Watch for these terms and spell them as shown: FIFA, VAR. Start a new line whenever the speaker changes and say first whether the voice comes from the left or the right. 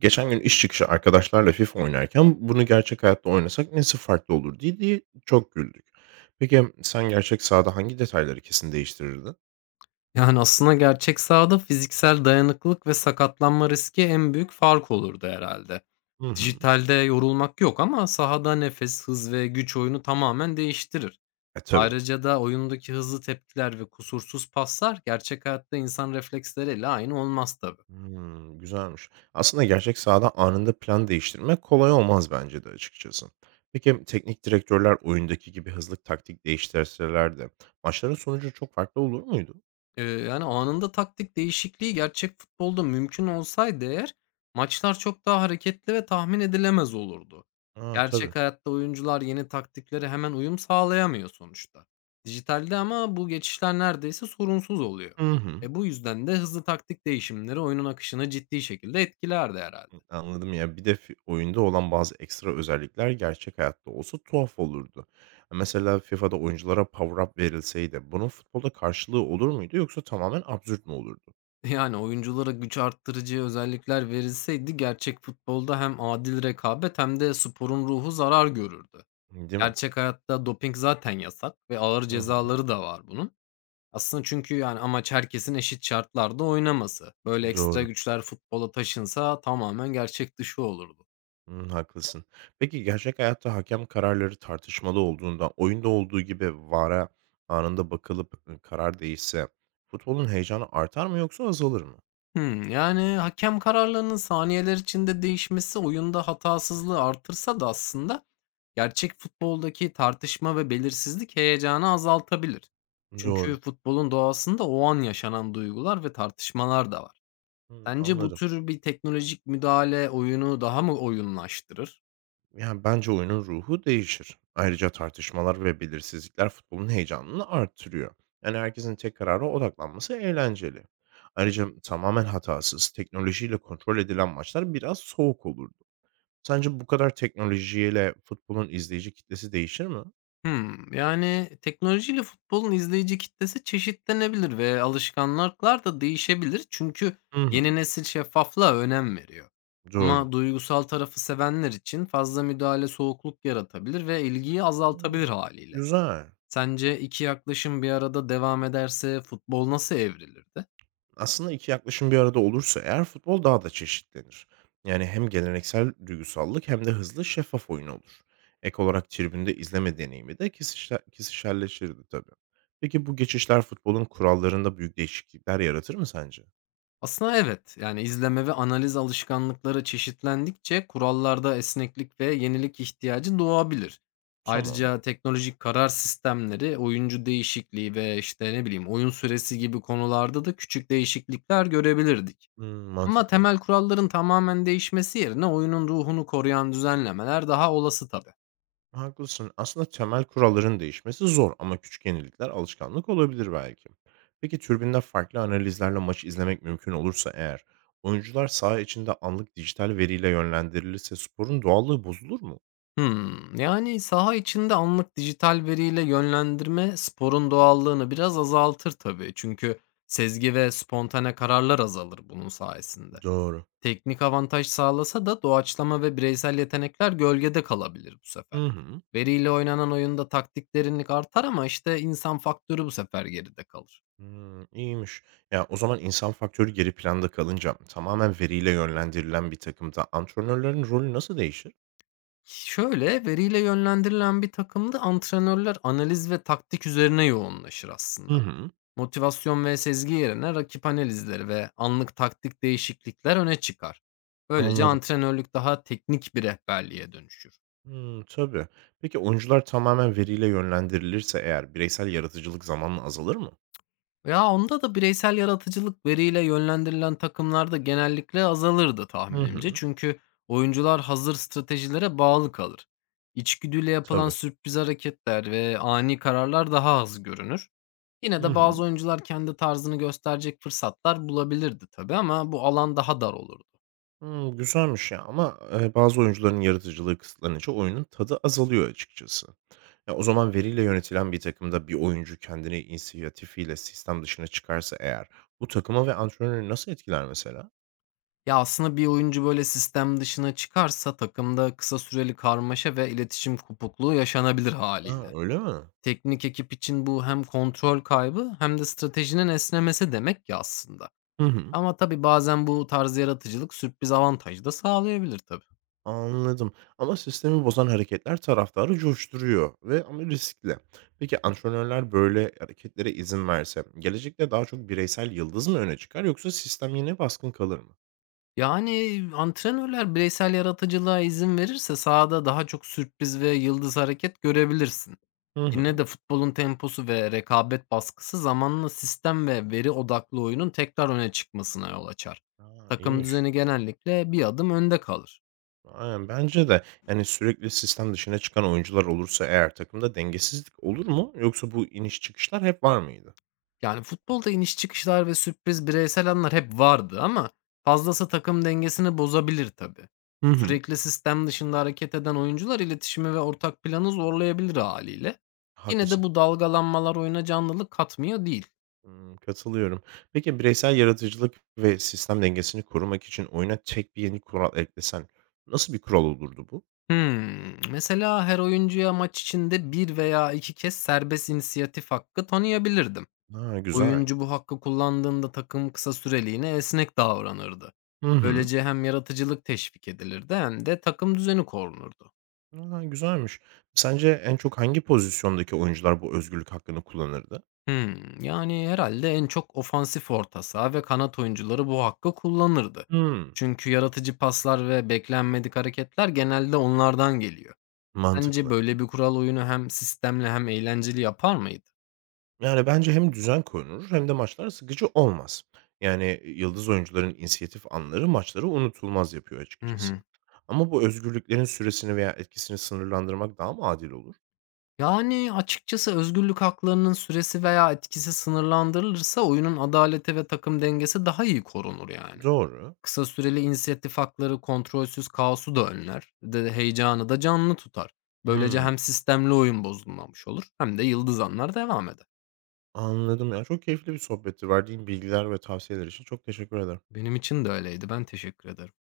right: Geçen gün iş çıkışı arkadaşlarla FIFA oynarken bunu gerçek hayatta oynasak nesi farklı olur diye çok güldük. Peki sen gerçek sahada hangi detayları kesin değiştirirdin?
left: Yani, aslında gerçek sahada fiziksel dayanıklılık ve sakatlanma riski en büyük fark olurdu herhalde.
right: Hı hı.
left: Dijitalde yorulmak yok ama sahada nefes, hız ve güç oyunu tamamen değiştirir.
right: Tabii.
left: Ayrıca da oyundaki hızlı tepkiler ve kusursuz paslar gerçek hayatta insan refleksleriyle aynı olmaz tabii.
right: Hmm, güzelmiş. Aslında gerçek sahada anında plan değiştirmek kolay olmaz bence de açıkçası. Peki teknik direktörler oyundaki gibi hızlı taktik değiştirseler de maçların sonucu çok farklı olur muydu?
left: Yani anında taktik değişikliği gerçek futbolda mümkün olsaydı eğer, maçlar çok daha hareketli ve tahmin edilemez olurdu.
right: Aa, tabii.
left: Gerçek hayatta oyuncular yeni taktiklere hemen uyum sağlayamıyor sonuçta. Dijitalde ama bu geçişler neredeyse sorunsuz oluyor.
right: Hı hı.
left: E bu yüzden de hızlı taktik değişimleri oyunun akışını ciddi şekilde etkilerdi herhalde.
right: Anladım ya. Bir de fi oyunda olan bazı ekstra özellikler gerçek hayatta olsa tuhaf olurdu. Mesela FIFA'da oyunculara power up verilseydi bunun futbolda karşılığı olur muydu yoksa tamamen absürt mü olurdu?
left: Yani oyunculara güç arttırıcı özellikler verilseydi gerçek futbolda hem adil rekabet hem de sporun ruhu zarar görürdü.
right: Değil mi?
left: Gerçek hayatta doping zaten yasak ve ağır
right: Hı hı.
left: cezaları da var bunun. Aslında çünkü, yani, amaç herkesin eşit şartlarda oynaması. Böyle ekstra
right: Doğru.
left: güçler futbola taşınsa tamamen gerçek dışı olurdu.
right: Hı, haklısın. Peki gerçek hayatta hakem kararları tartışmalı olduğunda oyunda olduğu gibi VAR'a anında bakılıp karar değişse futbolun heyecanı artar mı yoksa azalır mı?
left: Yani, hakem kararlarının saniyeler içinde değişmesi oyunda hatasızlığı artırsa da aslında gerçek futboldaki tartışma ve belirsizlik heyecanı azaltabilir.
right: Doğru.
left: Çünkü futbolun doğasında o an yaşanan duygular ve tartışmalar da var.
right: Hı,
left: Sence bu
right: anladım.
left: tür bir teknolojik müdahale oyunu daha mı oyunlaştırır?
right: Yani, bence oyunun ruhu değişir. Ayrıca tartışmalar ve belirsizlikler futbolun heyecanını arttırıyor. Yani, herkesin tek karara odaklanması eğlenceli. Ayrıca tamamen hatasız, teknolojiyle kontrol edilen maçlar biraz soğuk olurdu. Sence bu kadar teknolojiyle futbolun izleyici kitlesi değişir mi?
left: Yani, teknolojiyle futbolun izleyici kitlesi çeşitlenebilir ve alışkanlıklar da değişebilir. Çünkü
right: Hı
left: yeni
right: hı.
left: nesil şeffaflığa önem veriyor.
right: Doğru.
left: Ama duygusal tarafı sevenler için fazla müdahale soğukluk yaratabilir ve ilgiyi azaltabilir
right: Hımm.
left: haliyle.
right: Güzel.
left: Sence 2 yaklaşım bir arada devam ederse futbol nasıl evrilirdi?
right: Aslında 2 yaklaşım bir arada olursa eğer futbol daha da çeşitlenir. Yani hem geleneksel duygusallık hem de hızlı şeffaf oyun olur. Ek olarak tribünde izleme deneyimi de kesişerleşirdi tabii. Peki bu geçişler futbolun kurallarında büyük değişiklikler yaratır mı sence?
left: Aslında evet. Yani izleme ve analiz alışkanlıkları çeşitlendikçe kurallarda esneklik ve yenilik ihtiyacı doğabilir.
right: Tamam.
left: Ayrıca teknolojik karar sistemleri, oyuncu değişikliği ve işte ne bileyim oyun süresi gibi konularda da küçük değişiklikler görebilirdik.
right: Hmm,
left: Ama
right: mantıklı.
left: temel kuralların tamamen değişmesi yerine oyunun ruhunu koruyan düzenlemeler daha olası tabii.
right: Haklısın. Aslında temel kuralların değişmesi zor ama küçük yenilikler alışkanlık olabilir belki. Peki türbinde farklı analizlerle maçı izlemek mümkün olursa eğer, oyuncular saha içinde anlık dijital veriyle yönlendirilirse sporun doğallığı bozulur mu?
left: Yani saha içinde anlık dijital veriyle yönlendirme sporun doğallığını biraz azaltır tabii. Çünkü sezgi ve spontane kararlar azalır bunun sayesinde.
right: Doğru.
left: Teknik avantaj sağlasa da doğaçlama ve bireysel yetenekler gölgede kalabilir bu sefer.
right: Hı hı.
left: Veriyle oynanan oyunda taktik derinlik artar ama işte insan faktörü bu sefer geride kalır.
right: Hmm, iyiymiş. Ya o zaman insan faktörü geri planda kalınca tamamen veriyle yönlendirilen bir takımda antrenörlerin rolü nasıl değişir?
left: Şöyle veriyle yönlendirilen bir takımda antrenörler analiz ve taktik üzerine yoğunlaşır
right: Hı
left: aslında.
right: hı.
left: Motivasyon ve sezgi yerine rakip analizleri ve anlık taktik değişiklikler öne çıkar. Böylece
right: Anladım.
left: antrenörlük daha teknik bir rehberliğe dönüşür.
right: Hımm, tabii. Peki oyuncular tamamen veriyle yönlendirilirse eğer bireysel yaratıcılık zamanla azalır mı?
left: Ya onda da bireysel yaratıcılık veriyle yönlendirilen takımlarda genellikle azalırdı
right: Hı
left: tahminimce.
right: hı.
left: Çünkü oyuncular hazır stratejilere bağlı kalır. İçgüdüyle yapılan
right: Tabii.
left: sürpriz hareketler ve ani kararlar daha az görünür. Yine
right: Hı
left: de
right: hı.
left: bazı oyuncular kendi tarzını gösterecek fırsatlar bulabilirdi tabii ama bu alan daha dar olurdu.
right: Hımm, güzelmiş ya ama, bazı oyuncuların yaratıcılığı kısıtlanınca oyunun tadı azalıyor açıkçası. Ya, o zaman veriyle yönetilen bir takımda bir oyuncu kendini inisiyatifiyle sistem dışına çıkarsa eğer bu takıma ve antrenörü nasıl etkiler mesela?
left: Ya, aslında bir oyuncu böyle sistem dışına çıkarsa takımda kısa süreli karmaşa ve iletişim kopukluğu yaşanabilir
right: A,
left: haliyle.
right: öyle mi?
left: Teknik ekip için bu hem kontrol kaybı hem de stratejinin esnemesi demek ya aslında.
right: Hı hı.
left: Ama tabii bazen bu tarz yaratıcılık sürpriz avantajı da sağlayabilir tabii.
right: Anladım ama sistemi bozan hareketler taraftarı coşturuyor ve ama riskli. Peki antrenörler böyle hareketlere izin verse gelecekte daha çok bireysel yıldız mı öne çıkar yoksa sistem yine baskın kalır mı?
left: Yani, antrenörler bireysel yaratıcılığa izin verirse sahada daha çok sürpriz ve yıldız hareket görebilirsin.
right: Hı
left: Yine
right: hı.
left: de futbolun temposu ve rekabet baskısı zamanla sistem ve veri odaklı oyunun tekrar öne çıkmasına yol açar.
right: A,
left: Takım
right: iyiymiş.
left: düzeni genellikle bir adım önde kalır.
right: Aynen bence de. Yani sürekli sistem dışına çıkan oyuncular olursa eğer takımda dengesizlik olur mu yoksa bu iniş çıkışlar hep var mıydı?
left: Yani, futbolda iniş çıkışlar ve sürpriz bireysel anlar hep vardı ama fazlası takım dengesini bozabilir tabii.
right: Hı hı.
left: Sürekli sistem dışında hareket eden oyuncular iletişimi ve ortak planı zorlayabilir haliyle. Yine de
right: Haklısın.
left: bu dalgalanmalar oyuna canlılık katmıyor değil.
right: Hımm, katılıyorum. Peki bireysel yaratıcılık ve sistem dengesini korumak için oyuna tek bir yeni kural eklesen nasıl bir kural olurdu bu?
left: Hımm, mesela her oyuncuya maç içinde bir veya 2 kez serbest inisiyatif hakkı tanıyabilirdim.
right: Ha, güzel.
left: Oyuncu bu hakkı kullandığında takım kısa süreliğine esnek davranırdı.
right: Hı hı.
left: Böylece hem yaratıcılık teşvik edilirdi hem de takım düzeni korunurdu.
right: A, güzelmiş. Sence en çok hangi pozisyondaki oyuncular bu özgürlük hakkını kullanırdı?
left: Yani herhalde en çok ofansif orta saha ve kanat oyuncuları bu hakkı kullanırdı.
right: Hımm,
left: Çünkü yaratıcı paslar ve beklenmedik hareketler genelde onlardan geliyor. Sence
right: mantıklı.
left: böyle bir kural oyunu hem sistemli hem eğlenceli yapar mıydı?
right: Yani, bence hem düzen korunur hem de maçlar sıkıcı olmaz. Yani, yıldız oyuncuların inisiyatif anları maçları unutulmaz yapıyor
left: Hı
right: açıkçası.
left: hı.
right: Ama bu özgürlüklerin süresini veya etkisini sınırlandırmak daha mı adil olur?
left: Yani, açıkçası özgürlük haklarının süresi veya etkisi sınırlandırılırsa oyunun adaleti ve takım dengesi daha iyi korunur yani.
right: Doğru.
left: Kısa süreli inisiyatif hakları kontrolsüz kaosu da önler, de heyecanı da canlı tutar. Böylece
right: Hımm.
left: hem sistemli oyun bozulmamış olur hem de yıldızanlar devam eder.
right: Anladım ya. Çok keyifli bir sohbetti. Verdiğin bilgiler ve tavsiyeler için çok teşekkür ederim.
left: Benim için de öyleydi. Ben teşekkür ederim.